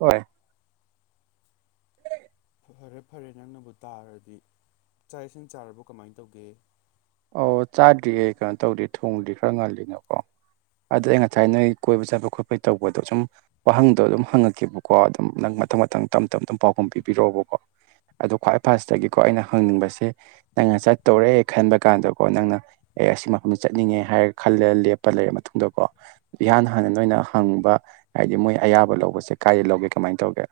ꯍꯣꯏ ꯐꯔꯦ ꯐꯔꯦ ꯅꯪꯅꯕꯨ ꯇꯥꯔꯗꯤ ꯆꯥꯛ ꯏꯁꯤꯡ ꯆꯥꯔꯕꯣ ꯀꯃꯥꯏꯟ ꯇꯧꯒꯦ ꯑꯣ ꯆꯥꯗ꯭ꯔꯤꯌꯦ ꯀꯩꯅꯣ ꯇꯧꯗꯦ ꯊꯣꯡꯗ꯭ꯔꯤ ꯈꯔ ꯉꯜꯂꯤꯅꯀꯣ ꯑꯗꯨ ꯑꯩ ꯉꯁꯥꯏ ꯅꯣꯏ ꯀꯣꯏꯕ ꯆꯠꯄ ꯈꯣꯠꯄꯩ ꯇꯧꯕꯗꯣ ꯁꯨꯝ ꯋꯥꯍꯪꯗꯣ ꯑꯗꯨꯝ ꯍꯪꯉꯛꯀꯦꯕꯀꯣ ꯑꯗꯨꯝ ꯅꯪ ꯃꯊꯪ ꯃꯊꯪ ꯇꯝ ꯇꯝ ꯑꯗꯨꯝ ꯄꯥꯎꯈꯨꯝ ꯄꯤꯕꯤꯔꯛꯑꯣꯕꯀꯣ ꯑꯗꯣ ꯈ꯭ꯋꯥꯏ ꯐꯥꯁꯇꯒꯤꯀꯣ ꯑꯩꯅ ꯍꯪꯅꯤꯡꯕꯁꯦ ꯅꯪꯅ ꯆꯠꯇꯧꯔꯦ ꯈꯟꯕ ꯀꯥꯟꯗꯀꯣ ꯅꯪꯅ ꯑꯦ ꯁꯤ ꯃꯐꯝꯖꯤ ꯆꯠꯅꯤꯡꯉꯦ ꯍꯥꯏꯔꯒ ꯈꯜꯂ ꯂꯦꯞꯄ ꯂꯩꯔ ꯃꯇꯨꯡꯗꯀꯣ ꯏꯍꯥꯟ ꯍꯥꯟꯅ ꯅꯣꯏꯅ ꯍꯪꯕ ꯍꯥꯏꯗꯤ ꯃꯣꯏ ꯑꯌꯥꯕ ꯂꯧꯕꯁꯦ ꯀꯥꯏꯗ ꯂꯧꯒꯦ ꯀꯃꯥꯏꯟ ꯇꯧꯒꯦ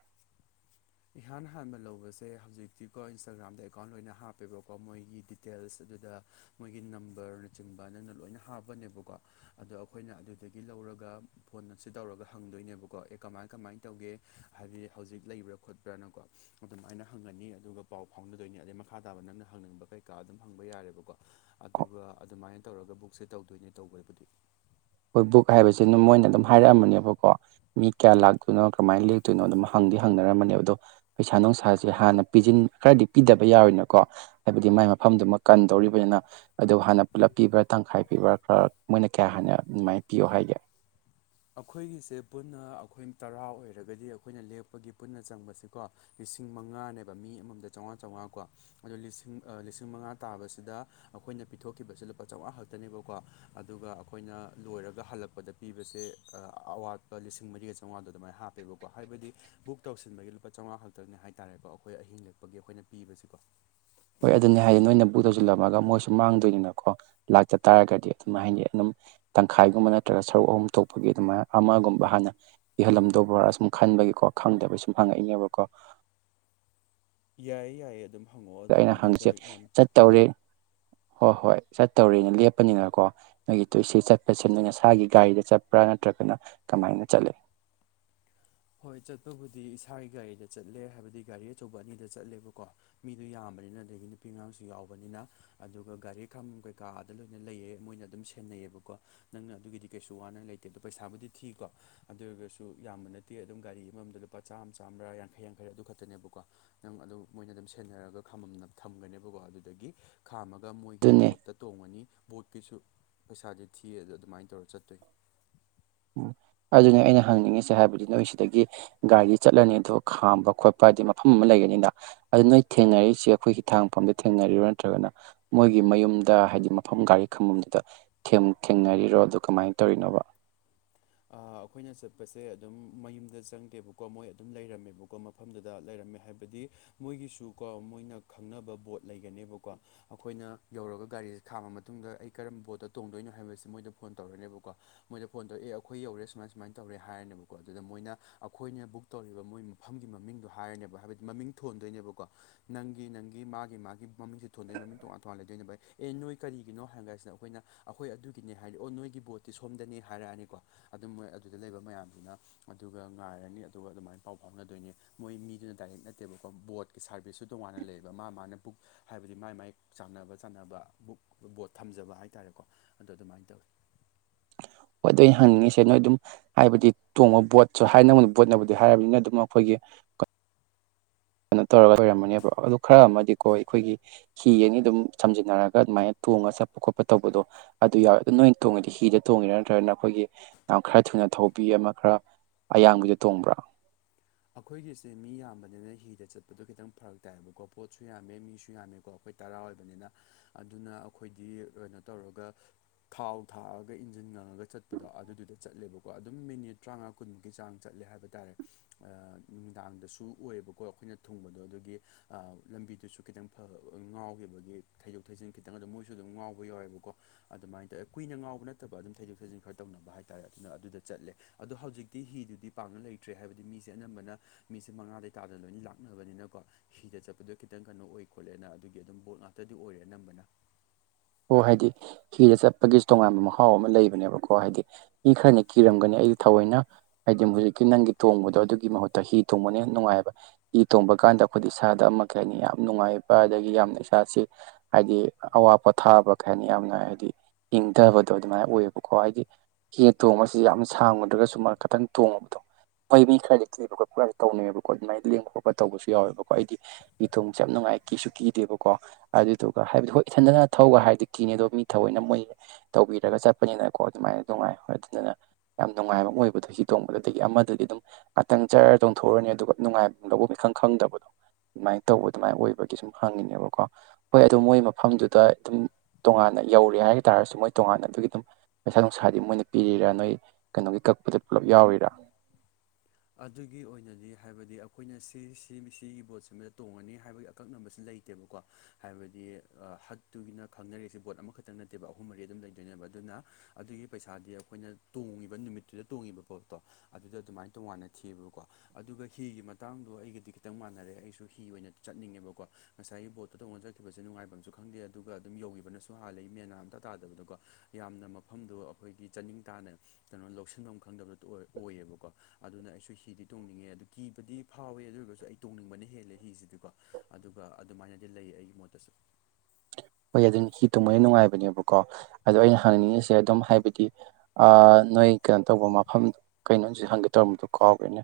ꯏꯍꯥꯟ ꯍꯥꯟꯕ ꯂꯧꯕꯁꯦ ꯍꯧꯖꯤꯛꯇꯤꯀꯣ ꯏꯟꯁꯇꯥꯒ꯭ꯔꯥꯝꯗ ꯑꯦꯀꯥꯎꯟ ꯂꯣꯏꯅ ꯍꯥꯞꯄꯦꯕꯀꯣ ꯃꯣꯏꯒꯤ ꯇꯦꯜꯁ ꯑꯗꯨꯗ ꯃꯣꯏꯒꯤ ꯅꯝꯕꯔꯅꯆꯤꯡꯕ ꯅꯪꯅ ꯂꯣꯏꯅ ꯍꯥꯞꯄꯅꯦꯕꯀꯣ ꯑꯗꯣ ꯑꯩꯈꯣꯏꯅ ꯑꯗꯨꯗꯒꯤ ꯂꯧꯔꯒ ꯐꯣꯟ ꯑꯁꯤ ꯇꯧꯔꯒ ꯍꯪꯗꯣꯏꯅꯦꯕꯀꯣ ꯑꯦ ꯀꯃꯥꯏ ꯀꯃꯥꯏꯟ ꯇꯧꯒꯦ ꯍꯥꯏꯗꯤ ꯍꯧꯖꯤꯛ ꯂꯩꯕ꯭ꯔꯞ ꯈꯣꯠꯄ꯭ꯔꯥꯅꯀꯣ ꯑꯗꯨꯃꯥꯏꯅ ꯍꯪꯉꯅꯤ ꯑꯗꯨꯒ ꯄꯥꯎ ꯐꯥꯎꯅꯗꯣꯏꯅꯤ ꯑꯗꯩ ꯃꯈꯥ ꯇꯥꯕ ꯅꯪꯅ ꯍꯪꯅꯤꯡꯕ ꯀꯩ ꯀꯥ ꯑꯗꯨꯝ ꯍꯪꯕ ꯌꯥꯔꯦꯕꯀꯣ ꯑꯗꯨꯒ ꯑꯗꯨꯃꯥꯏꯟ ꯇꯧꯔꯒ ꯕꯨꯛꯁꯦ ꯇꯧꯗꯣꯏꯅꯦ ꯇꯧꯕꯩꯕꯨꯗꯤ ꯍꯣꯏ ꯕꯨꯛ ꯍꯥꯏꯕꯁꯤꯅ ꯑꯗꯨꯝ ꯃꯣꯏꯅ ꯑꯗꯨꯝ ꯍꯥꯏꯔꯛꯑꯝꯃꯅꯦꯕꯀꯣ ꯃꯤ ꯀꯌꯥ ꯂꯥꯛꯇꯣꯏꯅꯣ ꯀꯃꯥꯏꯟ ꯂꯦꯛꯇꯣꯏꯅꯣ ꯑꯗꯨꯝ ꯍꯪꯗꯤ ꯍꯪꯅꯔꯝꯃꯅꯦꯕ ꯑꯗꯣ ꯄꯩꯁꯥ ꯅꯨꯡꯁꯥꯖꯦ ꯍꯥꯟꯅ ꯄꯤꯖꯤꯟ ꯈꯔꯗꯤ ꯄꯤꯗꯕ ꯌꯥꯔꯣꯏꯅꯀꯣ ꯍꯥꯏꯕꯗꯤ ꯃꯥꯏ ꯃꯐꯝꯗꯨꯃꯥ ꯀꯟꯗꯧꯔꯤꯕꯅꯤꯅ ꯑꯗꯨ ꯍꯥꯟꯅ ꯄꯨꯂꯞ ꯄꯤꯕ꯭ꯔꯥ ꯇꯪꯈꯥꯏ ꯄꯤꯕ꯭ꯔꯥ ꯈꯔ ꯃꯣꯏꯅ ꯀꯌꯥ ꯍꯥꯟꯅ ꯑꯗꯨꯃꯥꯏ ꯄꯤꯌꯨ ꯍꯥꯏꯒꯦ ꯑꯩꯈꯣꯏꯒꯤꯁꯦ ꯄꯨꯟꯅ ꯑꯩꯈꯣꯏ ꯇꯔꯥ ꯑꯣꯏꯔꯒꯗꯤ ꯑꯩꯈꯣꯏꯅ ꯂꯦꯛꯄꯒꯤ ꯄꯨꯟꯅ ꯆꯪꯕꯁꯦꯀꯣ ꯂꯤꯁꯤꯡ ꯃꯉꯥꯅꯦꯕ ꯃꯤ ꯑꯃꯃꯝꯗ ꯆꯥꯎꯉꯥ ꯆꯥꯎꯉꯥ ꯀꯣ ꯑꯗꯣ ꯂꯤꯁꯤꯡ ꯑ ꯂꯤꯁꯤꯡ ꯃꯉꯥ ꯇꯥꯕꯁꯤꯗ ꯑꯈꯣꯏꯅ ꯄꯤꯊꯣꯛꯈꯤꯕꯁꯦ ꯂꯨꯄꯥ ꯆꯧꯉꯥ ꯈꯛꯇꯅꯦꯕꯀꯣ ꯑꯗꯨꯒ ꯑꯈꯣꯏꯅ ꯂꯣꯏꯔꯒ ꯍꯜꯂꯛꯄꯗ ꯄꯤꯕꯁꯦ ꯑꯥ ꯑꯋꯥꯠꯄ ꯂꯤꯁꯤꯡ ꯃꯔꯤꯒ ꯆꯧꯉꯥꯗꯣ ꯑꯗꯨꯃꯥꯏꯅ ꯍꯥꯞꯄꯦꯕꯀꯣ ꯍꯥꯏꯕꯗꯤ ꯕꯨꯛ ꯇꯧꯁꯤꯟꯕꯒꯤ ꯂꯨꯄꯥ ꯆꯧꯉꯥ ꯈꯛꯇꯪꯅꯦ ꯍꯥꯏꯇꯥꯔꯦꯀꯣ ꯑꯩꯥꯈꯣꯏ ꯑꯍꯤꯡ ꯂꯦꯛꯄꯒꯤ ꯑꯩꯈꯣꯏꯅ ꯄꯤꯕꯁꯤꯀꯣ ꯍꯣꯏ ꯑꯗꯨꯅꯦ ꯍꯥꯏꯖꯦ ꯅꯣꯏꯅ ꯕꯨꯛ ꯇꯧꯁꯤꯜꯂꯝꯃꯒ ꯃꯣꯏꯁꯨ ꯃꯥꯡꯗꯣꯏꯅꯤꯅꯀꯣ ꯂꯥꯛꯇ ꯇꯥꯔꯒꯗꯤ ꯀꯃꯥꯏ ꯍꯥꯏꯅꯤ ꯑꯗꯨꯝ ꯇꯪꯈꯥꯏꯒꯨꯝꯕ ꯅꯠꯇ꯭ꯔꯒ ꯁꯔꯨꯛ ꯑꯍꯨꯝ ꯊꯣꯛꯄꯒꯤ ꯑꯗꯨꯃꯥꯏꯅ ꯑꯃꯒꯨꯝꯕ ꯍꯥꯟꯅ ꯄꯤꯍꯜꯂꯝꯗꯧꯕ꯭ꯔꯥ ꯁꯨꯝ ꯈꯟꯕꯒꯤꯀꯣ ꯈꯪꯗꯕꯒꯤ ꯁꯨꯝ ꯍꯪꯉꯛꯏꯅꯦꯕꯀꯣ ꯌꯥꯏꯌꯦ ꯌꯥꯏꯌꯦ ꯑꯗꯨꯝ ꯍꯪꯉꯛꯑꯣ ꯑꯗꯨꯏꯕꯨꯗꯤꯀꯣ ꯌꯥꯝ ꯇꯧꯔꯦ ꯍꯣ ꯍꯣꯏ ꯆꯠꯇꯧꯔꯦꯅ ꯂꯦꯞꯄꯅꯤꯗꯅ ꯀꯣ ꯅꯣꯏꯒꯤ ꯇꯨꯏꯁꯤ ꯆꯠꯄꯁꯤ ꯅꯣꯏꯅꯁꯥꯒꯤ ꯒꯥꯔꯤꯗ ꯆꯠꯄ꯭ꯔꯥ ꯅꯠꯇ꯭ꯔꯒꯅ ꯀꯃꯥꯏꯅ ꯆꯠꯂꯤ ꯍꯣꯏ ꯆꯠꯄꯕꯨꯗꯤ ꯏꯁꯥꯒꯤ ꯒꯥꯔꯤꯗ ꯆꯠꯂꯦ ꯍꯥꯏꯕꯗꯤ ꯒꯥꯔꯤ ꯑꯆꯧꯕ ꯑꯅꯤꯗ ꯆꯠꯂꯦꯕꯀꯣ ꯃꯤꯗꯣ ꯌꯥꯝꯕꯅꯤꯅ ꯑꯗꯒꯤ ꯅꯨꯄꯤ ꯑꯉꯥꯡꯁꯨ ꯌꯥꯎꯕꯅꯤꯅ ꯑꯗꯨꯒ ꯒꯥꯔꯤ ꯈꯥꯝꯕꯝ ꯀꯩꯀꯥ ꯑꯥꯗ ꯂꯣꯏꯅ ꯂꯩꯌꯦ ꯃꯣꯏꯅ ꯑꯗꯨꯝ ꯁꯦ ꯅꯩꯌꯦꯕꯀꯣ ꯅꯪꯅ ꯑꯗꯨꯒꯤꯗꯤ ꯀꯩꯁꯨ ꯋꯥꯅ ꯂꯩꯇꯦ ꯑꯗꯣ ꯄꯩꯁꯥꯕꯨꯗꯤ ꯊꯤꯀꯣ ꯑꯗꯨ ꯑꯣꯏꯔꯒꯁꯨ ꯌꯥꯝꯕ ꯅꯠ ꯇꯦ ꯑꯗꯨꯝ ꯒꯥꯔꯤ ꯑꯃꯃꯝꯗ ꯂꯨꯄꯥ ꯆꯥꯝꯃ ꯆꯥꯝꯃ꯭ꯔꯥ ꯌꯥꯡꯈꯩ ꯌꯥꯡꯈꯩꯔꯥ ꯑꯗꯨ ꯈꯛꯇꯅꯦꯕꯀꯣ ꯅꯪ ꯑꯗꯨ ꯃꯣꯏꯅ ꯑꯗꯨꯝ ꯁꯦꯟꯅꯔꯒ ꯈꯥꯝꯕꯝꯗ ꯊꯝꯒꯅꯦꯕꯀꯣ ꯑꯗꯨꯗꯒꯤ ꯈꯥꯝꯃꯒ ꯃꯣꯏꯒꯤ ꯑꯗꯨꯅꯦ ꯕꯣꯠꯇ ꯇꯣꯡꯉꯅꯤ ꯕꯣꯠꯀꯤꯁꯨ ꯄꯩꯁꯥꯗꯤ ꯊꯤꯌꯦ ꯑꯗꯣ ꯑꯗꯨꯃꯥꯏꯅ ꯇꯧꯔ ꯆꯠꯇꯣꯏꯅꯦ ꯎꯝ ꯑꯗꯨꯅꯦ ꯑꯩꯅ ꯍꯪꯅꯤꯡꯉꯤꯁꯦ ꯍꯥꯏꯕꯗꯤ ꯅꯣꯏ ꯁꯤꯗꯒꯤ ꯒꯥꯔꯤ ꯆꯠꯂꯅꯤ ꯑꯗꯣ ꯈꯥꯝꯕ ꯈꯣꯠꯄ ꯍꯥꯏꯗꯤ ꯃꯐꯝ ꯑꯃ ꯂꯩꯒꯅꯤꯅ ꯑꯗꯨ ꯅꯣꯏ ꯊꯦꯡꯅꯔꯤꯁꯤ ꯑꯩꯈꯣꯏꯒꯤ ꯍꯤꯊꯥꯡꯐꯝꯗ ꯊꯦꯡꯅꯔꯤꯔꯣ ꯅꯠꯇ꯭ꯔꯒꯅ ꯃꯣꯏꯒꯤ ꯃꯌꯨꯝꯗ ꯍꯥꯏꯗꯤ ꯃꯐꯝ ꯒꯥꯔꯤ ꯈꯥꯝꯕꯝꯗꯨꯗ ꯈꯦꯝ ꯊꯦꯡꯅꯔꯤꯔꯣ ꯑꯗꯨ ꯀꯝꯃꯥꯏ ꯇꯧꯔꯤꯅꯣꯕ ꯑꯥ ꯑꯩꯈꯣꯏꯅ ꯆꯠꯄꯁꯦ ꯑꯗꯨꯝ ꯃꯌꯨꯝꯗ ꯆꯪꯗꯦꯕꯀꯣ ꯃꯣꯏ ꯑꯗꯨꯝ ꯂꯩꯔꯝꯃꯦꯕꯀꯣ ꯃ ꯃꯐꯝꯗꯨꯗ ꯂꯩꯔꯝꯃꯦ ꯍꯥꯏꯕꯗꯤ ꯃꯣꯏꯒꯤꯁꯨ ꯀꯣ ꯃꯣꯏꯅ ꯈꯪꯅꯕ ꯕꯣꯠ ꯂꯩꯒꯅꯦꯕꯀꯣ ꯑꯩꯈꯣꯏꯅ ꯌꯧꯔꯒ ꯒꯥꯔꯤꯁꯦ ꯈꯥꯝꯃ ꯃꯇꯨꯡꯗ ꯑꯩ ꯀꯔꯝꯕ ꯕꯣꯠꯇ ꯇꯣꯡꯗꯣꯏꯅꯣ ꯍꯥꯏꯕꯁꯤ ꯃꯣꯏꯗ ꯐꯣꯟ ꯇꯧꯔꯅꯦꯕꯀꯣ ꯃꯣꯏꯗ ꯐꯣꯟ ꯇꯧ ꯑꯦꯑꯥꯎ ꯑꯩꯈꯣꯏ ꯌꯧꯔꯦ ꯁꯨꯃꯥꯏ ꯁꯨꯃꯥꯏꯅ ꯇꯧꯔꯦ ꯍꯥꯏꯔꯅꯦꯕꯀꯣ ꯑꯗꯨꯗ ꯃꯣꯏꯅ ꯑꯩꯈꯣꯏꯅ ꯕꯨꯛ ꯇꯧꯔꯤꯕ ꯃꯣꯏ ꯃꯐꯝꯒꯤ ꯃꯃꯤꯡꯗꯣ ꯍꯥꯏꯔꯅꯦꯕ ꯍꯥꯏꯕꯗ ꯃꯃꯤꯡ ꯊꯣꯟꯗꯣꯏꯅꯦꯕꯀꯣ ꯅꯪꯒꯤ ꯅꯪꯒꯤ ꯃꯥꯒꯤ ꯃꯥꯒꯤ ꯃꯃꯤꯡꯁꯦ ꯊꯣꯟꯗꯣꯏꯅꯤ ꯃꯃꯤꯡ ꯇꯣꯉꯥꯟ ꯇꯣꯉꯥꯟꯅ ꯂꯩꯗꯣꯏꯕ ꯑꯦ ꯅꯣꯏ ꯀꯔꯤꯒꯤꯅꯣ ꯍꯥꯏꯔꯒꯁꯤꯗ ꯑꯩꯈꯣꯏꯅ ꯑꯩꯈꯣꯏ ꯑꯗꯨꯒꯤꯅꯦ ꯍꯥꯏꯗꯤ ꯑꯣ ꯅꯣꯏꯒꯤ ꯕꯣꯠꯇꯤ ꯁꯣꯝꯗꯅꯦ ꯍꯥꯏꯔꯛꯑꯅꯤꯀꯣ ꯑꯗꯨꯝ ꯃꯣꯏ ꯑꯗꯨꯗ ꯂꯩꯕ ꯃꯌꯥꯝꯗꯨꯅ ꯑꯗꯨꯒ ꯉꯥꯏꯔꯅꯤ ꯑꯗꯨꯒ ꯑꯗꯨꯃꯥꯏꯅ ꯄꯥꯎ ꯐꯥꯎꯅꯗꯣꯏꯅꯤ ꯃꯣꯏ ꯃꯤꯗꯨꯅ ꯗꯥꯏꯔꯦꯛ ꯅꯠꯇꯦꯕꯀꯣ ꯕꯣꯠꯀꯤ ꯁꯥꯔꯚꯤꯁꯁꯨ ꯇꯣꯉꯥꯟꯅ ꯂꯩꯌꯦꯕ ꯃꯥ ꯃꯥꯅ ꯕꯨꯛ ꯍꯥꯏꯕꯗꯤ ꯃꯥꯏ ꯃꯥꯏ ꯆꯥꯟꯅꯕ ꯆꯥꯟꯅꯕ ꯕꯨꯛ ꯕꯣꯠ ꯊꯝꯖꯕ ꯍꯥꯏ ꯇꯥꯔꯦꯀꯣ ꯑꯗꯣ ꯑꯗꯨꯃꯥꯏꯅ ꯇꯧꯋꯤ ꯍꯣꯏ ꯑꯗꯨ ꯑꯩꯅ ꯍꯪꯅꯤꯡꯉꯤꯁꯦ ꯅꯣꯏ ꯑꯗꯨꯝ ꯍꯥꯏꯕꯗꯤ ꯇꯣꯡꯕ ꯕꯣꯠꯁꯨ ꯍꯥꯏꯅ [unintelligible] ꯕꯣꯠꯅꯕꯨꯗꯤ ꯍꯥꯏꯔꯕꯅꯤꯅ ꯑꯗꯨꯝ ꯑꯩꯈꯣꯏꯒꯤ ꯀꯩꯅꯣ ꯇꯧꯔꯒ ꯂꯣꯏꯔꯝꯃꯅꯦꯕ ꯑꯗꯣ ꯈꯔ ꯑꯃꯗꯤꯀꯣ ꯑꯩꯈꯣꯏꯒꯤ ꯍꯤ ꯑꯅꯤ ꯑꯗꯨꯝ ꯁꯝꯖꯤꯟꯅꯔꯒ ꯑꯗꯨꯃꯥꯏꯅ ꯇꯣꯡꯉꯥ ꯆꯠꯄ ꯈꯣꯠꯄ ꯇꯧꯕꯗꯣ ꯑꯗꯨ ꯌꯥꯎꯋꯦ ꯑꯗꯨ ꯅꯣꯏ ꯇꯣꯡꯉꯤꯗꯣ ꯍꯤꯗ ꯇꯣꯡꯉꯤꯔ ꯅꯠꯇ꯭ꯔꯒꯅ ꯑꯩꯈꯣꯏꯒꯤ ꯌꯥꯝ ꯈꯔ ꯊꯨꯅ ꯊꯧꯕꯤ ꯑꯃ ꯈꯔ ꯑꯌꯥꯡꯕꯤꯗ ꯇꯣꯡꯕ꯭ꯔꯥ ꯑꯩꯈꯣꯏꯒꯤꯁꯦ ꯃꯤ ꯌꯥꯝꯕꯅꯤꯅ ꯍꯤꯗ ꯆꯠꯄꯗꯣ ꯈꯤꯇꯪ ꯐꯔꯛ ꯇꯥꯏꯕꯀꯣ ꯄꯣꯠꯁꯨ ꯌꯥꯝꯃꯦ ꯃꯤꯁꯨ ꯌꯥꯝꯃꯦꯀꯣ ꯑꯩꯈꯣꯏ ꯇꯔꯥ ꯑꯣꯏꯕꯅꯤꯅ ꯑꯗꯨꯅ ꯑꯩꯈꯣꯏꯗꯤ ꯀꯩꯅꯣ ꯇꯧꯔꯒ ꯊꯥꯎ ꯊꯥꯛꯑꯒ ꯏꯟꯖꯤꯟ ꯉꯪꯉꯒ ꯆꯠꯄꯗꯣ ꯑꯗꯨꯗꯨꯗ ꯆꯠꯂꯦꯕꯀꯣ ꯑꯗꯨꯝ ꯃꯤꯅꯤꯠ ꯇꯔꯥꯃꯉꯥ ꯀꯨꯟꯃꯨꯛꯀꯤ ꯆꯥꯡ ꯆꯠꯂꯦ ꯍꯥꯏꯕ ꯇꯥꯔꯦ ꯑꯥ ꯅꯨꯃꯤꯗꯥꯡꯗꯁꯨ ꯑꯣꯏꯌꯦꯕꯀꯣ ꯑꯩꯈꯣꯏꯅ ꯊꯨꯡꯕꯗꯣ ꯑꯗꯨꯒꯤ ꯑ ꯂꯝꯕꯤꯗꯨꯁꯨ ꯈꯤꯇꯪ ꯐ ꯉꯥꯎꯒꯤꯕꯒꯤ ꯊꯩꯗꯣꯛ ꯊꯩꯖꯤꯟ ꯈꯤꯇꯪ ꯑꯗꯨꯝ ꯃꯣꯏꯁꯨ ꯑꯗꯨꯝ ꯉꯥꯎꯕ ꯌꯥꯎꯋꯦꯕꯀꯣ ꯑꯗꯨꯃꯥꯏꯟ ꯇꯧꯑꯦ ꯀꯨꯏꯅ ꯉꯥꯎꯕ ꯅꯠꯇꯕ ꯑꯗꯨꯝ ꯊꯩꯗꯣꯛ ꯊꯩꯖꯤꯟ ꯈꯔ ꯇꯧꯅꯕ ꯍꯥꯏꯇꯥꯔꯦ ꯑꯗꯨꯅ ꯑꯗꯨꯗ ꯆꯠꯂꯦ ꯑꯗꯣ ꯍꯧꯖꯤꯛꯇꯤ ꯍꯤꯗꯨꯗꯤ ꯄꯥꯛꯅ ꯂꯩꯇ꯭ꯔꯦ ꯍꯥꯏꯕꯗꯤ ꯃꯤꯁ ꯁꯦ ꯑꯅꯝꯕꯅ ꯃꯤꯁꯦ ꯃꯉꯥꯗ ꯇꯥꯗꯅ ꯂꯣꯏꯅ ꯂꯥꯛꯅꯕꯅꯤꯅꯀꯣ ꯍꯤꯗ ꯆꯠꯄꯗꯣ ꯈꯤꯇꯪ ꯀꯩꯅꯣ ꯑꯣꯏ ꯈꯣꯠꯂꯦꯅ ꯑꯗꯨꯒꯤ ꯑꯗꯨꯝ ꯕꯣꯠ ꯉꯥꯛꯇꯗꯤ ꯑꯣꯏꯔꯦ ꯑꯅꯝꯕꯅ ꯑꯣ ꯍꯥꯏꯗꯤ ꯍꯤꯗꯥ ꯆꯠꯄꯒꯤꯁꯨ ꯇꯣꯉꯥꯟꯕ ꯃꯍꯥꯎ ꯑꯃ ꯂꯩꯕꯅꯦꯕꯀꯣ ꯍꯥꯏꯗꯤ ꯃꯤ ꯈꯔꯅ ꯀꯤꯔꯝꯒꯅꯤ ꯑꯩꯗꯤ ꯊꯑꯣꯏꯅ ꯍꯥꯏꯗꯤꯃꯨꯛ ꯍꯨꯖꯤꯛꯀꯤ ꯅꯪꯒꯤ ꯇꯣꯡꯕꯗꯣ ꯑꯗꯨꯒꯤ ꯃꯍꯨꯠꯇ ꯍꯤ ꯇꫭꯡꯕꯅ ꯍꯦꯟꯅ ꯅꯨꯡꯉꯥꯏꯑꯦꯕ ꯍꯤ ꯇꯣꯡꯕ ꯀꯥꯟꯗ ꯑꯩꯈꯣꯏꯗ ꯏꯁꯥꯗ ꯑꯃ ꯀꯩ ꯍꯥꯏꯅꯤ ꯌꯥꯝ ꯅꯨꯡꯉꯥꯏꯕ ꯑꯗꯥꯒꯤ ꯌꯥꯝꯅ ꯏꯁꯥꯁꯦ ꯍꯥꯏꯗꯤ ꯑꯋꯥ ꯄꯣꯠ ꯊꯥꯕ ꯀꯩ ꯍꯥꯏꯅꯤ ꯌꯥꯝꯅ ꯍꯥꯏꯗꯤ ꯏꯪꯙꯕꯗꯣ ꯑꯗꯨꯃꯥꯏ ꯑꯣꯏꯌꯦꯕꯀꯣ ꯍꯥꯏꯗꯤ ꯍꯤ ꯇꯣꯡꯕꯁꯤ ꯌꯥꯝ ꯁꯥꯡꯉꯨꯗ꯭ꯔꯥꯒꯁꯨ ꯃꯥ ꯈꯤꯇꯪ ꯇꯣꯡꯉꯨꯕꯗꯣ ꯍꯣꯏ ꯃꯤ ꯈꯔꯗꯤ ꯀꯤꯕ ꯈꯣꯠꯄꯒꯁꯦ ꯇꯧꯅꯩꯕꯀꯣ ꯑꯗꯨꯃꯥꯏ ꯂꯦꯡꯕ ꯈꯣꯠꯄ ꯇꯧꯕꯁꯨ ꯌꯥꯎꯋꯦꯕꯀꯣ ꯑꯩꯗꯤ ꯍꯤ ꯇꯣꯡꯕꯁꯦ ꯌꯥꯝ ꯅꯨꯡꯉꯥꯏ ꯀꯤꯁꯨ ꯀꯤꯗꯦꯕꯀꯣ ꯑꯗꯨꯗꯨꯒ ꯍꯥꯏꯕꯗꯤ ꯍꯣꯏ ꯏꯊꯟꯗꯅ ꯊꯧꯒ ꯍꯥꯏꯗꯤ ꯀꯤꯅꯤ ꯑꯗꯣ ꯃꯤ ꯊꯑꯣꯏꯅ ꯃꯣꯏ ꯇꯧꯕꯤꯔꯒ ꯆꯠꯄꯅꯤꯅꯀꯣ ꯑꯗꯨꯃꯥꯏꯅ ꯅꯨꯡꯉꯥꯏ ꯍꯣꯏ ꯑꯗꯨꯗꯨꯅ ꯌꯥꯝ ꯅꯨꯡꯉꯥꯏꯕ ꯑꯃ ꯑꯣꯏꯕꯗꯣ ꯍꯤ ꯇꯣꯡꯕꯗꯨꯗꯒꯤ ꯑꯃꯗꯨꯗꯤ ꯑꯗꯨꯝ ꯉꯥꯛꯇꯪ ꯖ꯭ꯔ ꯇꯣꯡꯊꯣꯛꯎꯔꯅꯤ ꯑꯗꯨꯒ ꯅꯨꯡꯉꯥꯏꯚꯝ ꯂꯧꯕꯝ ꯏꯈꯪ ꯈꯪꯗꯕꯗꯣ ꯑꯗꯨꯃꯥꯏ ꯇꯧꯕ ꯑꯗꯨꯃꯥꯏ ꯑꯣꯏꯕꯒꯤ ꯁꯨꯝ ꯍꯪꯉꯤꯅꯦꯕꯀꯣ ꯍꯣꯏ ꯑꯗꯣ ꯃꯣꯏ ꯃꯐꯝꯗꯨꯗ ꯑꯗꯨꯝ ꯇꯣꯉꯥꯟꯅ ꯌꯧꯔꯦ ꯍꯥꯏ ꯇꯥꯔꯁꯨ ꯃꯣꯏ ꯇꯣꯉꯥꯟꯅ ꯑꯗꯨꯒꯤ ꯑꯗꯨꯝ ꯄꯩꯁꯥ ꯅꯨꯡꯁꯥꯗꯤ ꯃꯣꯏꯅ ꯄꯤꯔꯤꯔꯥ ꯅꯣꯏ ꯀꯩꯅꯣꯒꯤ ꯀꯛꯄꯗ ꯄꯨꯂꯞ ꯌꯥꯎꯔꯤꯔꯥ ꯑꯗꯨꯒꯤ ꯑꯣꯏꯅꯗꯤ ꯍꯥꯏꯕꯗꯤ ꯑꯩꯈꯣꯏꯅ ꯁꯤ ꯁꯤ ꯁꯤꯒꯤ ꯕꯣꯠꯁꯤꯃꯗ ꯇꯣꯡꯉꯅꯤ ꯍꯥꯏꯕꯒꯤ ꯑꯀꯛꯅꯕꯁꯤ ꯂꯩꯇꯦꯕꯀꯣ ꯍꯥꯏꯕꯗꯤ ꯍꯠꯇꯨꯒꯤꯅ ꯈꯪꯅꯔꯤꯁꯦ ꯕꯣꯠ ꯑꯃꯈꯛꯇꯪ ꯅꯠꯇꯦꯕ ꯑꯍꯨꯝ ꯃꯔꯤ ꯑꯗꯨꯝ ꯂꯩꯗꯣꯏꯅꯦꯕ ꯑꯗꯨꯅ ꯑꯗꯨꯒꯤ ꯄꯩꯁꯥꯗꯤ ꯑꯩꯈꯣꯏꯅ ꯇꯣꯡꯉꯤꯕ ꯅꯨꯃꯤꯠꯇꯨꯗ ꯇꯣꯡꯉꯤꯕ ꯄꯣꯠꯇꯣ ꯑꯗꯨꯗ ꯑꯗꯨꯃꯥꯏ ꯇꯣꯉꯥꯟꯅ ꯊꯤꯑꯦꯕꯀꯣ ꯑꯗꯨꯒ ꯍꯤꯒꯤ ꯃꯇꯥꯡꯗꯣ ꯑꯩꯒꯗꯤ ꯈꯤꯇꯪ ꯃꯥꯟꯅꯔꯦ ꯑꯩꯁꯨ ꯍꯤ ꯑꯣꯏꯅ ꯆꯠꯅꯤꯡꯉꯦꯕꯀꯣ ꯉꯁꯥꯏꯒꯤ ꯕꯣꯠꯇꯨ ꯇꯧꯉ ꯆꯠꯈꯤꯕꯁꯦ ꯅꯨꯡꯉꯥꯏꯕꯝꯁꯨ ꯈꯪꯗꯦ ꯑꯗꯨꯒ ꯑꯗꯨꯝ ꯌꯧꯈꯤꯕꯅꯁꯨ ꯍꯥꯥꯟꯂꯦ ꯃꯦꯟꯃꯥꯟ ꯑꯝꯇ ꯇꯥꯗꯕꯗꯣꯀꯣ ꯌꯥꯝꯅ ꯃꯐꯝꯗꯣ ꯑꯩꯈꯣꯏꯒꯤ ꯆꯥꯅꯤꯡ ꯇꯥꯅ ꯀꯩꯅꯣ ꯂꯧꯁꯤꯟꯐꯝ ꯈꯪꯗꯕꯗꯣ ꯑꫭꯏ ꯑꯣꯏꯌꯦꯕꯀꯣ ꯑꯗꯨꯅ ꯑꯩꯁꯨ ꯍꯤꯗꯤ ꯇꯣꯡꯅꯤꯡꯉꯦ ꯑꯗꯨ ꯀꯤꯕꯗꯤ ꯐꯥꯎꯋꯦ ꯑꯗꯨ ꯑꯣꯏꯔꯒꯁꯨ ꯑꯩ ꯇꯣꯡꯅꯤꯡꯕꯅ ꯍꯦꯜꯂꯦ ꯍꯤꯁꯤꯗꯤꯀꯣ ꯑꯗꯨꯒ ꯑꯗꯨꯃꯥꯏꯅꯗꯤ ꯂꯩ ꯑꯩꯒꯤ ꯃꯣꯠꯇꯁꯨ ꯍꯣꯏ ꯑꯗꯨꯅꯤ ꯍꯤ ꯇꯣꯝꯕ ꯅꯨꯡꯉꯥꯏꯕꯅꯦꯕꯀꯣ ꯑꯗꯣ ꯑꯩꯅ ꯍꯪꯅꯤꯡꯉꯤꯁꯦ ꯑꯗꯨꯝ ꯍꯥꯏꯕꯗꯤ ꯑ ꯅꯣꯏ ꯀꯩꯅꯣ ꯇꯧꯕ ꯃꯐꯝ ꯀꯩꯅꯣ ꯑꯩꯅ ꯍꯧꯖꯤꯛ ꯍꯪꯒꯦ ꯇꯧꯔꯝꯕꯗꯨ ꯀꯥꯎꯈ꯭ꯔꯦꯅꯦ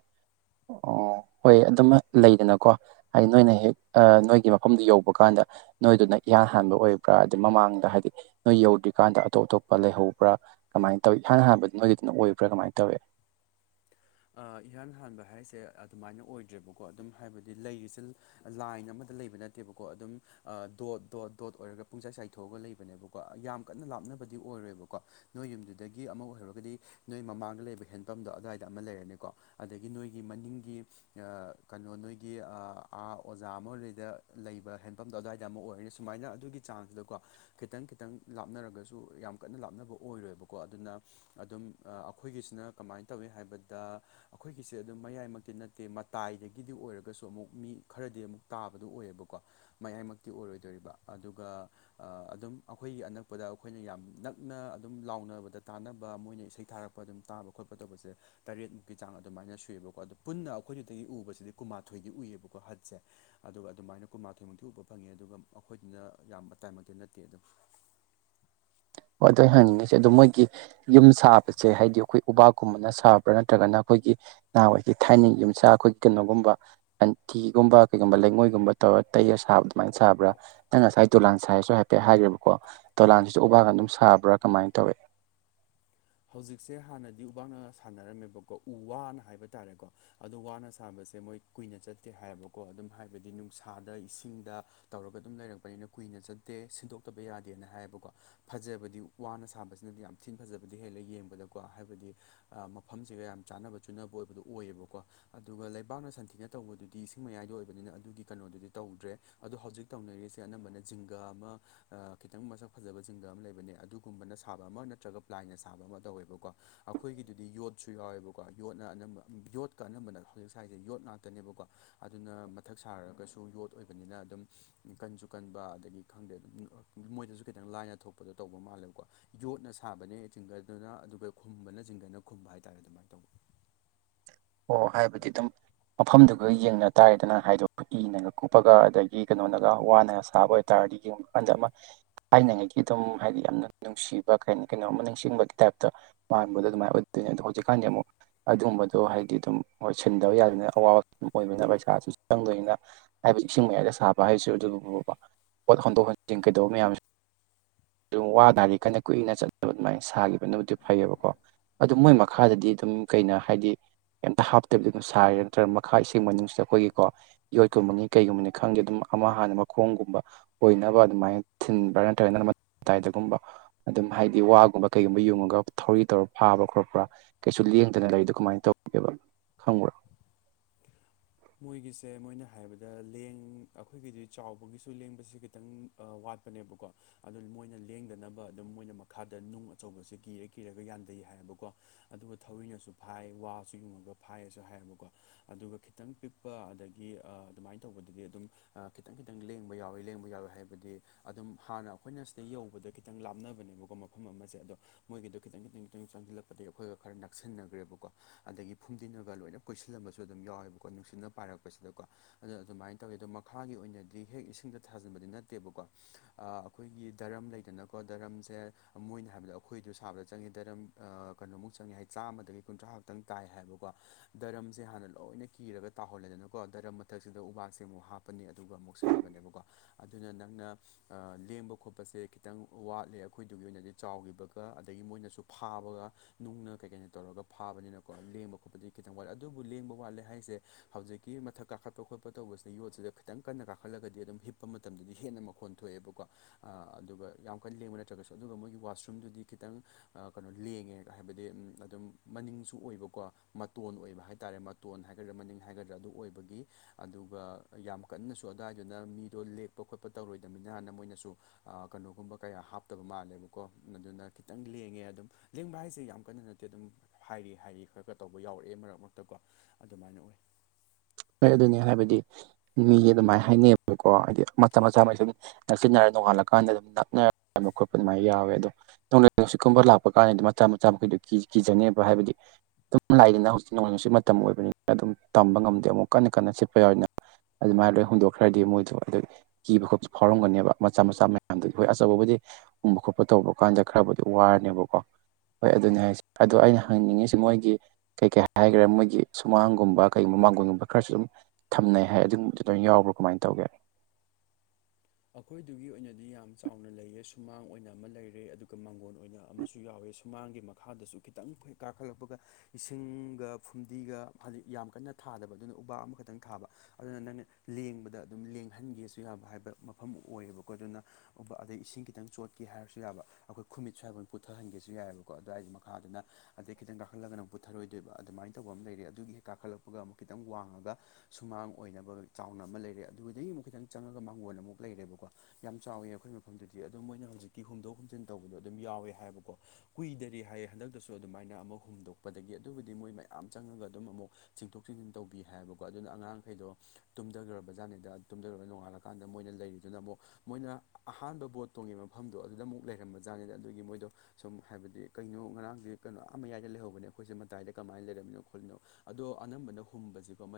ꯑꯣ ꯍꯣꯏ ꯑꯗꯨꯃ ꯂꯩꯗꯅꯀꯣ ꯍꯥꯏꯗꯤ ꯅꯣꯏꯅ ꯍꯦꯛ ꯑ ꯅꯣꯏꯒꯤ ꯃꯐꯝꯗꯨ ꯌꯧꯕ ꯀꯥꯟꯗ ꯅꯣꯏꯗꯨꯅ ꯏꯍꯥꯟ ꯍꯥ ꯍꯥꯟꯕ ꯑꯣꯏꯕ꯭ꯔꯥ ꯑꯗꯩ ꯃꯃꯥꯡꯗ ꯍꯥꯏꯗꯤ ꯅꯣꯏ ꯌꯧꯗ꯭ꯔꯤꯀꯥꯟꯗ ꯑꯇꯣꯞ ꯑꯇꯣꯞꯄ ꯂꯩꯍꯧꯕ꯭ꯔꯥ ꯀꯃꯥꯏ ꯇꯧꯏ ꯏꯍꯥꯟ ꯍꯥꯟꯕꯗꯨ ꯅꯣꯏꯒꯤꯗꯨꯅ ꯑꯣꯏꯕ꯭ꯔꯥ ꯀꯃꯥꯏ ꯇꯧꯏ ꯑꯥ ꯏꯍꯥꯟ ꯍꯥꯟꯕ ꯍꯥꯏꯁꯦ ꯑꯗꯨꯃꯥꯏꯅ ꯑꯣꯏꯗ꯭ꯔꯦꯕꯀꯣ ꯑꯗꯨꯝ ꯍꯥꯏꯕꯗꯤ ꯂꯩꯔꯤꯁꯦꯜ ꯂꯥꯏꯟ ꯑꯃꯗ ꯂꯩꯕ ꯅꯠꯇꯦꯕꯀꯣ ꯑꯗꯨꯝ ꯑꯥ ꯗꯣꯠ ꯗꯣꯠ ꯗꯣꯠ ꯑꯣꯏꯔꯒ ꯄꯨꯡꯆꯥꯏ ꯆꯥꯏꯊꯣꯛꯑꯒ ꯂꯩꯕꯅꯦꯕꯀꯣ ꯌꯥꯝ ꯀꯟꯅ ꯂꯥꯞꯅꯕꯗꯤ ꯑꯣꯏꯔꯣꯏꯕꯀꯣ ꯅꯣꯏ ꯌꯨꯝꯗꯨꯗꯒꯤ ꯑꯃ ꯑꯣꯏꯍꯧꯔꯒꯗꯤ ꯅꯣꯏ ꯃꯃꯥꯡꯗ ꯂꯩꯕ ꯍꯦꯟꯄꯝꯗꯣ ꯑꯗꯨꯋꯥꯏ ꯗ ꯑꯃ ꯂꯩꯔꯅꯤꯀꯣ ꯑꯗꯥꯒꯤ ꯅꯣꯏꯒꯤ ꯃꯅꯤꯡꯒꯤ ꯌ ꯀꯩꯅꯣ ꯅꯣꯏꯒꯤ ꯑꯥ ꯑꯥ ꯑꯣꯖꯥ ꯑꯃ ꯑꫭꯜꯔꯦꯗ ꯂꯩꯕ ꯍꯦꯟꯄꯝꯗꯣ ꯑꯗꯨꯋꯥꯏꯗ ꯑꯃ ꯑꯣꯏꯔ ꯁꯤ ꯁꯨꯃꯥꯏꯅ ꯑꯗꯨꯒꯤ ꯆꯥꯡꯁꯤꯗꯀꯣ ꯈꯤꯇꯪ ꯈꯤꯇꯪ ꯂꯥꯞꯅꯔꯒꯁꯨ ꯌꯥꯝ ꯀꯟꯅ ꯂꯥꯞꯅꯕ ꯑꯣꯏꯔꯣꯏꯕꯀꯣ ꯑꯗꯨꯅ ꯑꯗꯨꯝ ꯑꯩꯈꯣꯏꯒꯤꯁꯤꯅ ꯀꯃꯥꯏꯅ ꯇꯧꯏ ꯍꯥꯏꯕꯗ ꯑꯩꯈꯣꯏꯒꯤꯁꯦ ꯑꯗꯨꯝ ꯃꯌꯥꯏꯃꯛꯇꯤ ꯅꯠꯇꯦ ꯃꯇꯥꯏꯗꯒꯤꯗꯤ ꯑꯣꯏꯔꯒꯁꯨ ꯑꯃꯨꯛ ꯃꯤ ꯈꯔꯗꯤ ꯑꯃꯨꯛ ꯇꯥꯕꯗꯨ ꯑꯣꯏꯌꯦꯕꯀꯣ ꯃꯌꯥꯏꯃꯛꯇꯤ ꯑꯣꯏꯔꯣꯏꯗꯣꯔꯤꯕ ꯑꯗꯨꯒ ꯑꯗꯨꯝ ꯑꯩꯈꯣꯏꯒꯤ ꯑꯅꯛꯄꯗ ꯑꯩꯈꯣꯏꯅ ꯌꯥꯝ ꯅꯛꯅ ꯑꯗꯨꯝ ꯂꯥꯎꯅꯕꯗ ꯇꯥꯟꯅꯕ ꯃꯣꯏꯅ ꯏꯁꯩ ꯊꯥꯔꯛ ꯄ ꯑꯗꯨꯝ ꯇꯥꯕ ꯈꯣꯠꯄ ꯇꯧꯕꯁꯦ ꯇꯔꯦꯠꯃꯨꯛꯀꯤ ꯆꯥꯡ ꯑꯗꯨꯃꯥꯏꯅ ꯁꯨꯏꯌꯦꯕꯀꯣ ꯑꯗꯨ ꯄꯨꯟꯅ ꯑꯈꯣꯏꯗꯨꯗꯒꯤ ꯎꯕꯁꯤꯗꯤ ꯀꯨꯃꯥꯊꯣꯏꯗꯤ ꯎꯏꯌꯦꯕꯀꯣ ꯍꯠꯁꯦ ꯑꯗꯨꯒ ꯑꯗꯨꯃꯥꯏꯅ ꯀꯨꯃꯥꯊꯣꯏꯃꯨꯛꯇꯤ ꯎꯕ ꯐꯪꯉꯦ ꯑꯗꯨꯒ ꯑꯈꯣꯏꯗꯨꯅ ꯌꯥꯝ ꯃꯇꯥꯏꯃꯛꯇꯤ ꯅꯠꯇꯦ ꯑꯗꯨꯝ ꯍꯣꯏ ꯑꯗꯨ ꯑꯩ ꯍꯪꯅꯤꯡꯉꯤꯁꯦ ꯑꯗꯣ ꯃꯣꯏꯒꯤ ꯌꯨꯝ ꯁꯥꯕꯁꯦ ꯍꯥꯏꯗꯤ ꯑꯈꯣꯏ ꯎꯕꯥꯛꯀꯨꯝꯕꯅ ꯁꯥꯕ꯭ꯔꯥ ꯅꯠꯇ꯭ꯔꯒꯅ ꯑꯈꯣꯏꯒꯤ ꯅꯍꯥꯋꯥꯏꯒꯤ ꯊꯥꯏꯅꯒꯤ ꯌꯨꯝꯁꯥ ꯑꯈꯣꯏ ꯀꯩꯅꯣꯒꯨꯝꯕ ꯁꯟꯊꯤꯒꯨꯝꯕ ꯀꯩꯒꯨꯝꯕ ꯂꯩꯉꯣꯏꯒꯨꯝꯕ ꯇꯧꯔ ꯇꯩꯔ ꯁꯥꯕ ꯑꯗꯨꯃꯥꯏꯅ ꯁꯥꯕ꯭ꯔꯥ ꯅꯪ ꯉꯁꯥꯏ ꯗꯣꯂꯥꯟ ꯁꯥꯏꯌꯦꯁꯨ ꯍꯥꯏꯐꯦꯠ ꯍꯥꯏꯒ꯭ꯔꯦꯕꯀꯣ ꯗꯣꯂꯥꯟꯁꯤꯁꯨ ꯎꯕꯥꯛꯅ ꯑꯗꯨꯝ ꯁꯥꯕ꯭ꯔꯥ ꯀꯃꯥꯏꯟ ꯇꯧꯋꯤ ꯍꯧꯖꯤꯛꯁꯦ ꯍꯥꯟꯅꯗꯤ ꯎꯕꯥꯛꯅꯒ ꯁꯥꯟꯅꯔꯝꯃꯦꯕꯀꯣ ꯎ ꯋꯥꯅ ꯍꯥꯏꯕ ꯇꯥꯔꯦꯀꯣ ꯑꯗꯣ ꯋꯥꯅ ꯁꯥꯕꯁꯦ ꯃꯣꯏ ꯀꯨꯏꯅ ꯆꯠꯇꯦ ꯍꯥꯏꯌꯦꯕꯀꯣ ꯑꯗꯨꯝ ꯍꯥꯏꯕꯗꯤ ꯅꯨꯡꯁꯥꯗ ꯏꯁꯤꯡꯗ ꯇꯧꯔꯒ ꯑꯗꯨꯝ ꯂꯩꯔꯛꯄꯅꯤꯅ ꯀꯨꯏꯅ ꯆꯠꯇꯦ ꯁꯤꯟꯗꯣꯛꯇꯕ ꯌꯥꯗꯦꯅ ꯍꯥꯏꯌꯦꯕꯀꯣ ꯐꯖꯕꯗꯤ ꯋꯥꯅ ꯁꯥꯕꯁꯤꯅꯗꯤ ꯌꯥꯝ ꯊꯤꯅ ꯐꯖꯕꯗꯤ ꯍꯦꯜꯂꯦ ꯌꯦꯡꯕꯗꯀꯣ ꯍꯥꯏꯕꯗꯤ ꯑꯥ ꯃꯐꯝꯁꯤꯒ ꯌꯥꯝ ꯆꯥꯅꯕ ꯆꯨꯅꯕ ꯑꯣꯏꯕꯗꯣ ꯑꯣꯏꯌꯦꯕꯀꯣ ꯑꯗꯨꯒ ꯂꯩꯕꯥꯛꯅ ꯁꯟꯊꯤꯅ ꯇꯧꯕꯗꯨꯗꯤ ꯏꯁꯤꯡ ꯃꯌꯥꯏꯗ ꯑꯣꯏꯕꯅꯤꯅ ꯑꯗꯨꯒꯤ ꯀꯩꯅꯣꯗꯨꯗꯤ ꯇꯧꯗ꯭ꯔꯦ ꯑꯗꯣ ꯍꯧꯖꯤꯛ ꯇꯧꯅꯔꯤꯁꯦ ꯑꯅꯝꯕꯅ ꯖꯤꯡꯒꯥ ꯑꯃ ꯑꯥ ꯈꯤꯇꯪ ꯃꯁꯛ ꯐꯖꯕ ꯖꯤꯡꯒ ꯑꯃ ꯂꯩꯕꯅꯦ ꯑꯗꯨꯒꯨꯝꯕꯅ ꯁꯥꯕ ꯑꯃ ꯅꯠꯇ꯭ꯔꯒ ꯄ꯭ꯂꯥꯏꯅ ꯁꯥꯕ ꯑꯃ ꯇꯧꯋꯦꯕꯀꯣ ꯑꯈꯣꯏꯒꯤꯗꯨꯗꯤ ꯌꯣꯠꯁꯨ ꯌꯥꯎꯋꯦꯕꯀꯣ ꯌꯣꯠꯅ ꯑꯅꯝꯕ ꯌꯣꯠꯀ ꯑꯅꯝꯕꯅ ꯍꯧꯖꯤꯛ ꯁꯥꯏꯁꯦ ꯌꯣꯠ ꯉꯥꯛꯇꯅꯦꯕꯀꯣ ꯑꯗꯨꯅ ꯃꯊꯛ ꯁꯥꯔꯒꯁꯨ ꯌꯣꯠ ꯑꯣꯏꯕꯅꯤꯅ ꯑꯗꯨꯝ ꯀꯟꯖꯨ ꯀꯟꯕ ꯑꯗꯒꯤ ꯈꯪꯗꯦ ꯑꯗꯨꯝ ꯃꯣꯏꯗꯁꯨ ꯈꯤꯇꯪ ꯂꯥꯏꯅ ꯊꯣꯛꯄꯗꯣ ꯇꯧꯕ ꯃꯥꯜꯂꯦꯕꯀꯣ ꯌꯣꯠꯅ ꯁꯥꯕꯅꯦ ꯖꯤꯡꯒꯗꯨꯅ ꯑꯗꯨꯒ ꯈꯨꯝꯕꯅ ꯖꯤꯡꯒꯅ ꯈꯨꯝꯕ ꯍꯥꯏꯇꯥꯔꯦ ꯑꯗꯨꯃꯥꯏꯅ ꯇꯧꯕ ꯑꯣ ꯍꯥꯏꯕꯗꯤ ꯑꯗꯨꯝ ꯃꯐꯝꯗꯨꯒ ꯌꯦꯡꯅ ꯇꯥꯔꯦꯗꯅ ꯍꯥꯏꯗꯣꯛ ꯏꯅꯒ ꯀꯨꯞꯄꯒ ꯑꯗꯒꯤ ꯀꯩꯅꯣꯅꯒ ꯋꯥꯅꯒ ꯁꯥꯕ ꯑꯣꯏꯇꯥꯔꯗꯤ ꯌꯦꯡꯕ ꯀꯥꯟꯗ ꯑꯃ ꯊꯥꯏꯅꯉꯩꯒꯤ ꯑꯗꯨꯝ ꯍꯥꯏꯗꯤ ꯌꯥꯝꯅ ꯅꯨꯡꯁꯤꯕ ꯀꯩꯅꯣꯝ ꯑꯃ ꯅꯤꯡꯁꯤꯡꯕꯒꯤ ꯇꯥꯏꯞꯇ ꯃꯥꯟꯕꯗꯣ ꯑꯗꯨꯃꯥꯏ ꯑꯣꯏꯗꯣꯏꯅꯦ ꯑꯗꯣ ꯍꯧꯖꯤꯛꯀꯥꯟꯗꯤ ꯑꯃꯨꯛ ꯑꯗꯨꯒꯨꯝꯕꯗꯣ ꯍꯥꯏ ꯗꯤ ꯑꯗꯨꯝ ꯍꯣꯏ ꯁꯤꯟꯗꯕ ꯌꯥꯗ [unintelligible] ꯑꯋꯥꯕ ꯑꯗꯨꯝ ꯑꯣꯏꯕꯅꯤ ꯄꯩꯁꯥꯁꯨ ꯆꯪꯗꯣꯏꯅꯤꯅ ꯍꯥꯏꯕꯗꯤ ꯏꯁꯤꯡ ꯃꯌꯥꯏꯗ ꯁꯥꯕ ꯍꯥꯏꯁꯨ ꯑꯗꯨꯒꯨꯝꯕ ꯄꯣꯠ ꯍꯣꯟꯗꯣꯛ ꯍꯣꯟꯖꯤꯟ ꯀꯩꯗꯧꯕ ꯃꯌꯥꯝ ꯑꯗꯨꯝ ꯋꯥ [unintelligible] ꯀꯟꯅ ꯀꯨꯏꯅ ꯆꯠꯄ ꯑꯗꯨꯃꯥꯏꯅ ꯁꯥꯒꯤꯕꯅꯕꯨꯗꯤ ꯐꯩꯑꯦꯕꯀꯣ ꯑꯗꯨ ꯃꯣꯏ ꯃꯈꯥꯗꯗꯤ ꯑꯗꯨꯝ ꯀꯩꯅ ꯍꯥꯏꯗꯤ ꯀꯩꯝꯇ ꯍꯥꯞꯇꯕꯗꯤ ꯑꯗꯨꯝ ꯁꯥꯥꯏꯔꯥ ꯅꯠꯇ꯭ꯔꯒ ꯃꯈꯥ ꯏꯁꯤꯡ ꯃꯅꯨꯡꯁꯤꯗ ꯑꯈꯣꯏꯒꯤꯀꯣ ꯌꯣꯠꯀꯨꯝꯕꯅꯤ ꯀꯩꯒꯨꯝꯕꯅꯤ ꯈꯪꯗꯦ ꯑꯗꯨꯝ ꯑꯃ ꯍꯥꯟꯅ ꯃꯈꯣꯡꯒꯨꯝꯕ ꯑꯣꯏꯅꯕ ꯑꯗꯨꯃꯥꯏ ꯊꯤꯟꯕ꯭ꯔꯥ ꯅꯠꯇ꯭ꯔꯒ ꯃꯇꯥꯏꯗꯒꯨꯝꯕ ꯑꯗꯨꯝ ꯍꯥꯏꯗꯤ ꯋꯥꯒꯨꯝꯕ ꯀꯩꯒꯨꯝꯕ ꯌꯨꯡꯉꯒ ꯊꯧꯔꯤ ꯇꯧꯔꯒ ꯐꯥꯕ ꯈꯣꯠꯄ꯭ꯔꯥ ꯀꯩꯁꯨ ꯂꯦꯡꯗꯅ ꯂꯩꯔꯤꯗꯣ ꯀꯃꯥꯏꯅ ꯇꯧꯒꯦꯕ ꯈꯪꯕ꯭ꯔꯣ ꯃꯣꯏꯒꯤꯁꯦ ꯃꯣꯏꯅ ꯍꯥꯏꯕꯗ ꯂꯦꯡ ꯑꯈꯣꯏꯒꯤꯗꯤ ꯆꯥꯎꯕꯒꯤꯁꯨ ꯂꯦꯡꯕꯁꯦ ꯈꯤꯇꯪ ꯑꯥ ꯋꯥꯠꯄꯅꯦꯕꯀꯣ ꯑꯗꯨ ꯃꯣꯏꯅ ꯂꯦꯡꯗꯅꯕ ꯑꯗꯨꯝ ꯃꯣꯏꯅ ꯃꯈꯥꯗ ꯅꯨꯡ ꯑꯆꯧꯕꯁꯦ ꯀꯤꯔ ꯀꯤꯔꯒ ꯌꯥꯟꯗꯩ ꯍꯥꯏꯌꯦꯕꯀꯣ ꯑꯗꯨꯒ ꯊꯧꯔꯤꯅꯁꯨ ꯐꯥꯏ ꯋꯥꯁꯨ ꯌꯨꯡꯉꯒ ꯐꯥꯏꯑꯦꯁꯨ ꯍꯥꯏꯌꯦꯕꯀꯣ ꯑꯗꯨꯒ ꯈꯤ ꯇꯪ ꯄꯤꯛꯄ ꯑꯗꯒꯤ ꯑꯥ ꯑꯗꯨꯃꯥꯏꯅ ꯇꯧꯕꯗꯨꯗꯤ ꯑꯗꯨꯝ ꯑꯥ ꯈꯤꯇꯪ ꯈꯤꯇꯪ ꯂꯦꯡꯕ ꯌꯥꯎꯋꯤ ꯂꯦꯡꯕ ꯌꯥꯎꯋꯤ ꯍꯥꯏꯕꯗꯤ ꯑꯗꯨꯝ ꯍꯥꯟꯅ ꯑꯈꯣꯏꯅ ꯁꯤꯗ ꯌꯧꯕꯗ ꯈꯤꯇꯪ ꯂꯥꯞꯅꯕꯅꯦꯕꯀꯣ ꯃꯐꯝ ꯑꯃꯁꯦ ꯑꯗꯣ ꯃꯣꯏꯒꯤꯗꯣ ꯈꯤꯇꯪ ꯈꯤꯇꯪ ꯈꯤꯇꯪ ꯆꯪꯁꯤꯜꯂꯛꯄꯗꯒꯤ ꯑꯩꯈꯣꯏꯒ ꯈꯔ ꯅꯛꯁꯤꯟꯅꯒ꯭ꯔꯦꯕꯀꯣ ꯑꯗꯒꯤ ꯐꯨꯝꯗꯤꯅꯒ ꯂꯣꯏꯅ ꯀꯣꯏꯁꯤꯜꯂꯝꯕꯁꯨ ꯑꯗꯨꯝ ꯌꯥꯎꯋꯦꯕꯀꯣ ꯅꯨꯡꯁꯤꯠꯅ ꯄꯥꯏꯔꯛꯄꯁꯤꯗꯀꯣ ꯑꯗꯣ ꯑꯗꯨꯃꯥꯏꯅ ꯇꯧꯋꯤ ꯑꯗꯣ ꯃꯈꯥꯒꯤ ꯑꯣꯏꯅꯗꯤ ꯍꯦꯛ ꯏꯁꯤꯡꯗ ꯊꯥꯖꯤꯟꯕꯗꯤ ꯅꯠꯇꯦꯕꯀꯣ ꯑꯥ ꯑꯩꯈꯣꯏꯒꯤ ꯗꯔꯝ ꯂꯩꯗꯅꯀꯣ ꯗꯔꯝꯁꯦ ꯃꯣꯏꯅ ꯍꯥꯏꯕꯗ ꯑꯈꯣꯏꯗ ꯁꯥꯕꯗ ꯆꯪꯉꯤ ꯗꯔꯝ ꯀꯩꯅꯣꯃꯨꯛ ꯆꯪꯉꯦ ꯍꯥꯏ ꯆꯥꯝꯃꯗꯒꯤ ꯀꯨꯟꯊ꯭ꯔꯥ ꯈꯇꯪ ꯇꯥꯏ ꯍꯥꯏꯕꯀꯣ ꯗꯔꯝꯁꯦ ꯍꯥꯟꯅ ꯂꯣꯏꯅ ꯀꯤꯔꯒ ꯇꯥꯎꯍꯜꯂꯦꯗꯅꯀꯣ ꯗꯔꯝ ꯃꯊꯛꯁꯤꯗ ꯎꯄꯥꯛꯁꯦ ꯑꯃꯨꯛ ꯍꯥꯞꯄꯅꯤ ꯑꯗꯨꯒ ꯑꯃꯨꯛ ꯁꯥꯕꯅꯦꯕꯀꯣ ꯑꯗꯨꯅ ꯅꯪꯅ ꯑꯥ ꯂꯦꯝꯕ ꯈꯣꯠꯄꯁꯦ ꯈꯤꯇꯪ ꯋꯥꯠꯂꯦ ꯑꯩꯈꯣꯏꯗꯨꯒꯤ ꯑꯣꯏꯅꯗꯤ ꯆꯥꯎꯈꯤꯕꯒ ꯑꯗꯒꯤ ꯃꯣꯏꯅꯁꯨ ꯐꯥꯕꯒ ꯅꯨꯡꯅ ꯀꯩ ꯀꯩꯅ ꯇꯧꯔꯒ ꯐꯥꯕꯅꯤꯅꯀꯣ ꯂꯦꯡꯕ ꯈꯣꯠꯄꯗꯤ ꯈꯤꯇꯪ ꯋꯥꯠꯂꯦ ꯑꯗꯨꯕꯨ ꯂꯦꯡꯕ ꯋꯥꯠꯂꯦ ꯍꯥꯏ ꯁꯦ ꯍꯧꯖꯤꯛꯀꯤ ꯃꯊꯛ ꯀꯥꯈꯠꯄ ꯈꯣꯠꯄ ꯇꯧꯕꯁꯤꯗ ꯌꯣꯠꯁꯤꯗ ꯈꯤꯇꯪ ꯀꯟꯅ ꯀꯥꯈꯠꯂꯒꯗꯤ ꯑꯗꯨꯝ ꯍꯤꯞ ꯇꯨꯝꯕ ꯃꯇꯝꯗꯗꯤ ꯍꯦꯟꯅ ꯃꯈꯣꯟ ꯊꯣꯛꯑꯦꯕꯀꯣ ꯑꯥ ꯑꯗꯨꯒ ꯌꯥꯝ ꯀꯟꯅ ꯂꯦꯡꯕ ꯅꯠꯇ꯭ꯔꯒꯁꯨ ꯑꯗꯨꯒ ꯃꯣꯏꯒꯤ ꯋꯥꯁꯔꯨꯝꯗꯨꯗꯤ ꯈꯤꯇꯪ ꯀꯩꯅꯣ ꯂꯦꯡꯉꯦ ꯍꯥꯏꯕꯗꯤ ꯑꯗꯨꯝ ꯃꯅꯤꯡꯁꯨ ꯑꯣꯏꯕꯀꯣ ꯃꯇꯣꯟ ꯑꯣꯏꯕ ꯍꯥꯏꯇꯥꯥꯔꯦ ꯃꯇꯣꯟ ꯍꯥꯏ ꯃꯅꯤꯡ ꯍꯥꯏꯒꯗ꯭ꯔꯥ ꯑꯗꯨ ꯑꯣꯏꯕꯒꯤ ꯑꯗꯨꯒ ꯌꯥꯝ ꯀꯟꯅꯁꯨ ꯑꯗꯨꯋꯥꯏꯗꯨꯅ ꯃꯤꯗꯣ ꯂꯦꯛꯄ ꯈꯣꯠꯄ ꯇꯧꯔꯣꯏꯗꯝꯅꯤꯅ ꯃꯣꯏꯅꯁꯨ ꯑꯥ ꯀꯩꯅꯣꯒꯨꯝꯕ ꯀꯌꯥ ꯍꯥꯞꯇꯕ ꯃꯥꯜꯂꯦꯕꯀꯣ ꯑꯗꯨꯅ ꯈꯤꯇꯪ ꯂꯦꯡꯉꯦ ꯑꯗꯨꯝ ꯂꯦꯡꯕ ꯍꯥꯏꯁꯦ ꯌꯥꯝ ꯀꯟꯅ ꯅꯠꯇꯦ ꯑꯗꯨꯝ ꯍꯥꯏꯔꯤ ꯍꯥꯏꯔꯤ ꯈꯔ ꯈꯔ ꯇꯧꯕ ꯌꯥꯎꯔꯛꯑꯦ ꯃꯔꯛ ꯃꯔꯛꯇꯀꯣ ꯑꯗꯨꯃꯥꯏꯅ ꯑꯣꯏ ꯍꯣꯏ ꯑꯗꯨꯅꯤ ꯍꯥꯏꯕꯗꯤ ꯃꯤꯗꯤ ꯑꯗꯨꯃꯥꯏꯅ ꯍꯥꯏꯅꯩꯌꯦꯕꯀꯣ ꯍꯥꯏꯗꯤ ꯃꯆꯥ ꯃꯆꯥ ꯃꯩꯁꯨ ꯑꯗꯨꯝ ꯅꯛꯁꯤꯟꯅꯔ ꯅꯣꯡꯉꯥꯜꯂꯀꯥꯟꯗ ꯑꯗꯨꯝ ꯑꯗꯨꯃꯥꯏꯅ ꯌꯥꯎꯋꯦ ꯑꯗꯨꯝ ꯅꯣꯡꯂꯩ ꯅꯨꯡꯁꯤꯠ ꯀꯨꯝꯕ ꯂꯥꯛꯄ ꯀꯥꯟꯗꯗꯤ ꯃꯆꯥ ꯃꯆꯥ ꯃꯈꯩꯗꯣ ꯀꯤ ꯀꯤꯖꯅꯦꯕ ꯍꯥꯏꯕꯗꯤ ꯑꯗꯨꯝ ꯂꯥꯛꯏꯗꯅ ꯍꯧꯖꯤꯛ ꯅꯣꯡꯂꯩ ꯅꯨꯡꯁꯤꯠ ꯃꯇꯝ ꯑꯣꯏꯕꯅꯤꯅ ꯑꯗꯨꯝ ꯇꯝꯕ ꯉꯝꯗꯦ ꯑꯃꯨꯛ ꯀꯟꯅ ꯀꯟꯅ ꯁꯤꯠꯄ ꯌꯥꯎꯋꯅꯤꯅ ꯑꯗꯨꯃꯥꯏꯅ ꯂꯣꯏ ꯍꯨꯝꯗꯣꯛꯈ꯭ꯔꯗꯤ ꯃꯣꯏꯁꯨ ꯑꯗꯨꯒꯤ ꯀꯤꯕ ꯈꯣꯠꯄꯁꯨ ꯐꯥꯎꯔꯝꯒꯅꯦꯕ ꯃꯆꯥ ꯃꯆꯥ ꯃꯌꯥꯝꯗꯗꯤ ꯍꯣꯏ ꯑꯆꯧꯕꯕꯨꯗꯤ ꯇꯨꯝꯕ ꯈꯣꯠꯄ ꯇꯧꯕ ꯀꯥꯟꯗ ꯈꯔꯕꯨꯗꯤ ꯋꯥꯔꯅꯦꯕꯀꯣ ꯍꯣꯏ ꯑꯗꯨꯅꯤ ꯍꯥꯏꯁꯦ ꯑꯗꯣ ꯑꯩꯅ ꯍꯪꯅꯤꯡꯉꯤꯁꯦ ꯃꯣꯏꯒꯤ ꯀꯩ ꯀꯩ ꯍꯥꯏꯈ꯭ꯔꯦ ꯃꯣꯏꯒꯤ ꯁꯨꯃꯥꯡꯒꯨꯝꯕ ꯀꯩꯒꯨꯝꯕ ꯃꯥꯡꯒꯣꯟꯒꯨꯝꯕ ꯈꯔꯁꯨ ꯑꯗꯨꯝ ꯊꯝꯅꯩ ꯍꯥꯏ ꯑꯗꯨꯝ ꯑꯗꯨ ꯌꯥꯎꯕ꯭ꯔꯣ ꯀꯃꯥꯏꯅ ꯇꯧꯒꯦ ꯑꯩꯈꯣꯏꯗꯨꯒꯤ ꯑꯣꯏꯅꯗꯤ ꯌꯥꯝ ꯆꯥꯎꯅ ꯂꯩꯑꯦ ꯁꯨꯃꯥꯡ ꯑꯣꯏꯅ ꯑꯃ ꯂꯩꯔꯦ ꯑꯗꯨꯒ ꯃꯥꯡꯒꯣꯟ ꯑꯣꯏꯅ ꯑꯃꯁꯨ ꯌꯥꯎꯋꯦ ꯁꯨꯃꯥꯡꯒꯤ ꯃꯈꯥꯗꯁꯨ ꯈꯤꯇꯪ ꯍꯦꯛ ꯀꯥꯈꯠꯂꯛꯄꯒ ꯏꯁꯤꯡꯒ ꯐꯨꯝꯗꯤꯒ ꯍꯥꯏꯗꯤ ꯌꯥꯝ ꯀꯟꯅ ꯊꯥꯗꯕ ꯑꯗꯨꯅ ꯎꯄꯥꯛ ꯑꯃꯈꯛꯇꯪ ꯊꯥꯕ ꯑꯗꯨꯅ ꯅꯪꯅ ꯂꯦꯡꯕꯗ ꯑꯗꯨꯝ ꯂꯦꯡꯍꯟꯒꯦꯁꯨ ꯌꯥꯕ ꯍꯥꯏꯕ ꯃꯐꯝ ꯑꯣꯏꯌꯦꯕꯀꯣ ꯑꯗꯨꯅ ꯑꯗꯩ ꯏꯁꯤꯡ ꯈꯤꯇꯪ ꯆꯣꯠꯀꯦ ꯍꯥꯏꯔꯁꯨ ꯌꯥꯕ ꯑꯩꯈꯣꯏ ꯈꯨꯃꯤꯠ ꯁ꯭ꯋꯥꯏꯕꯧ ꯑꯃ ꯄꯨꯊꯍꯟꯒꯦꯁꯨ ꯌꯥꯏꯕꯀꯣ ꯑꯗꯨꯋꯥꯏꯒꯤ ꯃꯈꯥꯗꯨꯅ ꯑꯗꯩ ꯈꯤꯇꯪ ꯀꯥꯈꯠꯂꯒꯅ ꯑꯃꯨꯛ ꯄꯨꯊꯔꯣꯏꯗꯣꯏꯕ ꯑꯗꯨꯃꯥꯏꯅ ꯇꯧꯕ ꯑꯃ ꯂꯩꯔꯦ ꯑꯗꯨꯒꯤ ꯍꯦꯛ ꯀꯥꯈꯠꯂꯛꯒ ꯑꯃꯨꯛ ꯈꯤꯇꯪ ꯋꯥꯡꯉꯒ ꯁꯨꯃꯥꯡ ꯑꯣꯏꯅꯕ ꯆꯥꯎꯅ ꯑꯃ ꯂꯩꯔꯦ ꯑꯗꯨꯗꯩ ꯑꯃꯨꯛ ꯈꯤꯇꯪ ꯆꯪꯉꯒ ꯃꯥꯡꯒꯣꯟꯅ ꯑꯃꯨꯛ ꯂꯩꯔꯦꯕꯀꯣ ꯌꯥꯝ ꯆꯥꯎꯋꯦ ꯑꯩꯈꯣꯏ ꯃꯐꯝꯗꯨꯗꯤ ꯑꯗꯨꯗꯣ ꯃꯣꯏꯅ ꯍꯧꯖꯤꯛꯤ ꯍꯨꯝꯗꯣꯛ ꯍꯨꯝꯖꯤꯟ ꯇꯧꯕꯗꯣ ꯑꯗꯨꯝ ꯌꯥꯎꯋꯦ ꯍꯥꯏꯕꯀꯣ ꯀꯨꯏꯗꯔꯤ ꯍꯥꯏꯌꯦ ꯍꯟꯗꯛꯇꯁꯨ ꯑꯗꯨꯃꯥꯏꯅ ꯑꯃ ꯍꯨꯝꯗꯣꯛꯄꯗꯒꯤ ꯑꯗꯨꯕꯨꯗꯤ ꯃꯣꯏ ꯃꯌꯥꯝ ꯆꯪꯉꯒ ꯑꯗꯨꯝ ꯑꯃꯨꯛ ꯆꯤꯡꯊꯣꯛ ꯆꯤꯡꯁꯤꯟ ꯇꯧꯕꯤ ꯍꯥꯏꯌꯦꯕꯀꯣ ꯑꯗꯨꯅ ꯑꯉꯥꯡꯈꯩꯗꯣ ꯇꯨꯝꯊꯈ꯭ꯔꯕ ꯖꯥꯠꯅꯤꯗ ꯇꯨꯝꯊꯈ꯭ꯔꯕ ꯅꯣꯡꯉꯥꯜꯂꯀꯥꯟꯗ ꯃꯣꯏꯅ ꯂꯩꯔꯤꯗꯨꯅ ꯑꯃꯨꯛ ꯃꯣꯏꯅ ꯑꯍꯥꯟꯕ ꯕꯣꯠ ꯇꯣꯡꯉꯤꯕ ꯃꯐꯝꯗꯣ ꯑꯗꯨꯗ ꯑꯃꯨꯛ ꯂꯩꯔꯝꯕꯖꯥꯠꯅꯤꯗ ꯑꯗꯨꯒꯤ ꯃꯣꯏꯗꯣ ꯁꯨꯝ ꯍꯥꯏꯕꯗꯤ ꯀꯩꯅꯣ ꯉꯔꯥꯡꯗꯤ ꯀꯩꯅꯣ ꯑꯃꯌꯥꯏꯗ ꯂꯩꯍꯧꯕꯅꯦ ꯑꯩꯈꯣꯏꯁꯦ ꯃꯇꯥꯏꯗ ꯀꯃꯥꯏꯅ ꯂꯩꯔꯝꯃꯤꯅꯣ ꯈꯣꯠꯂꯤꯅꯣ ꯑꯗꯣ ꯑꯅꯝꯕꯅ ꯍꯨꯝꯕꯁꯤꯀꯣ ꯃ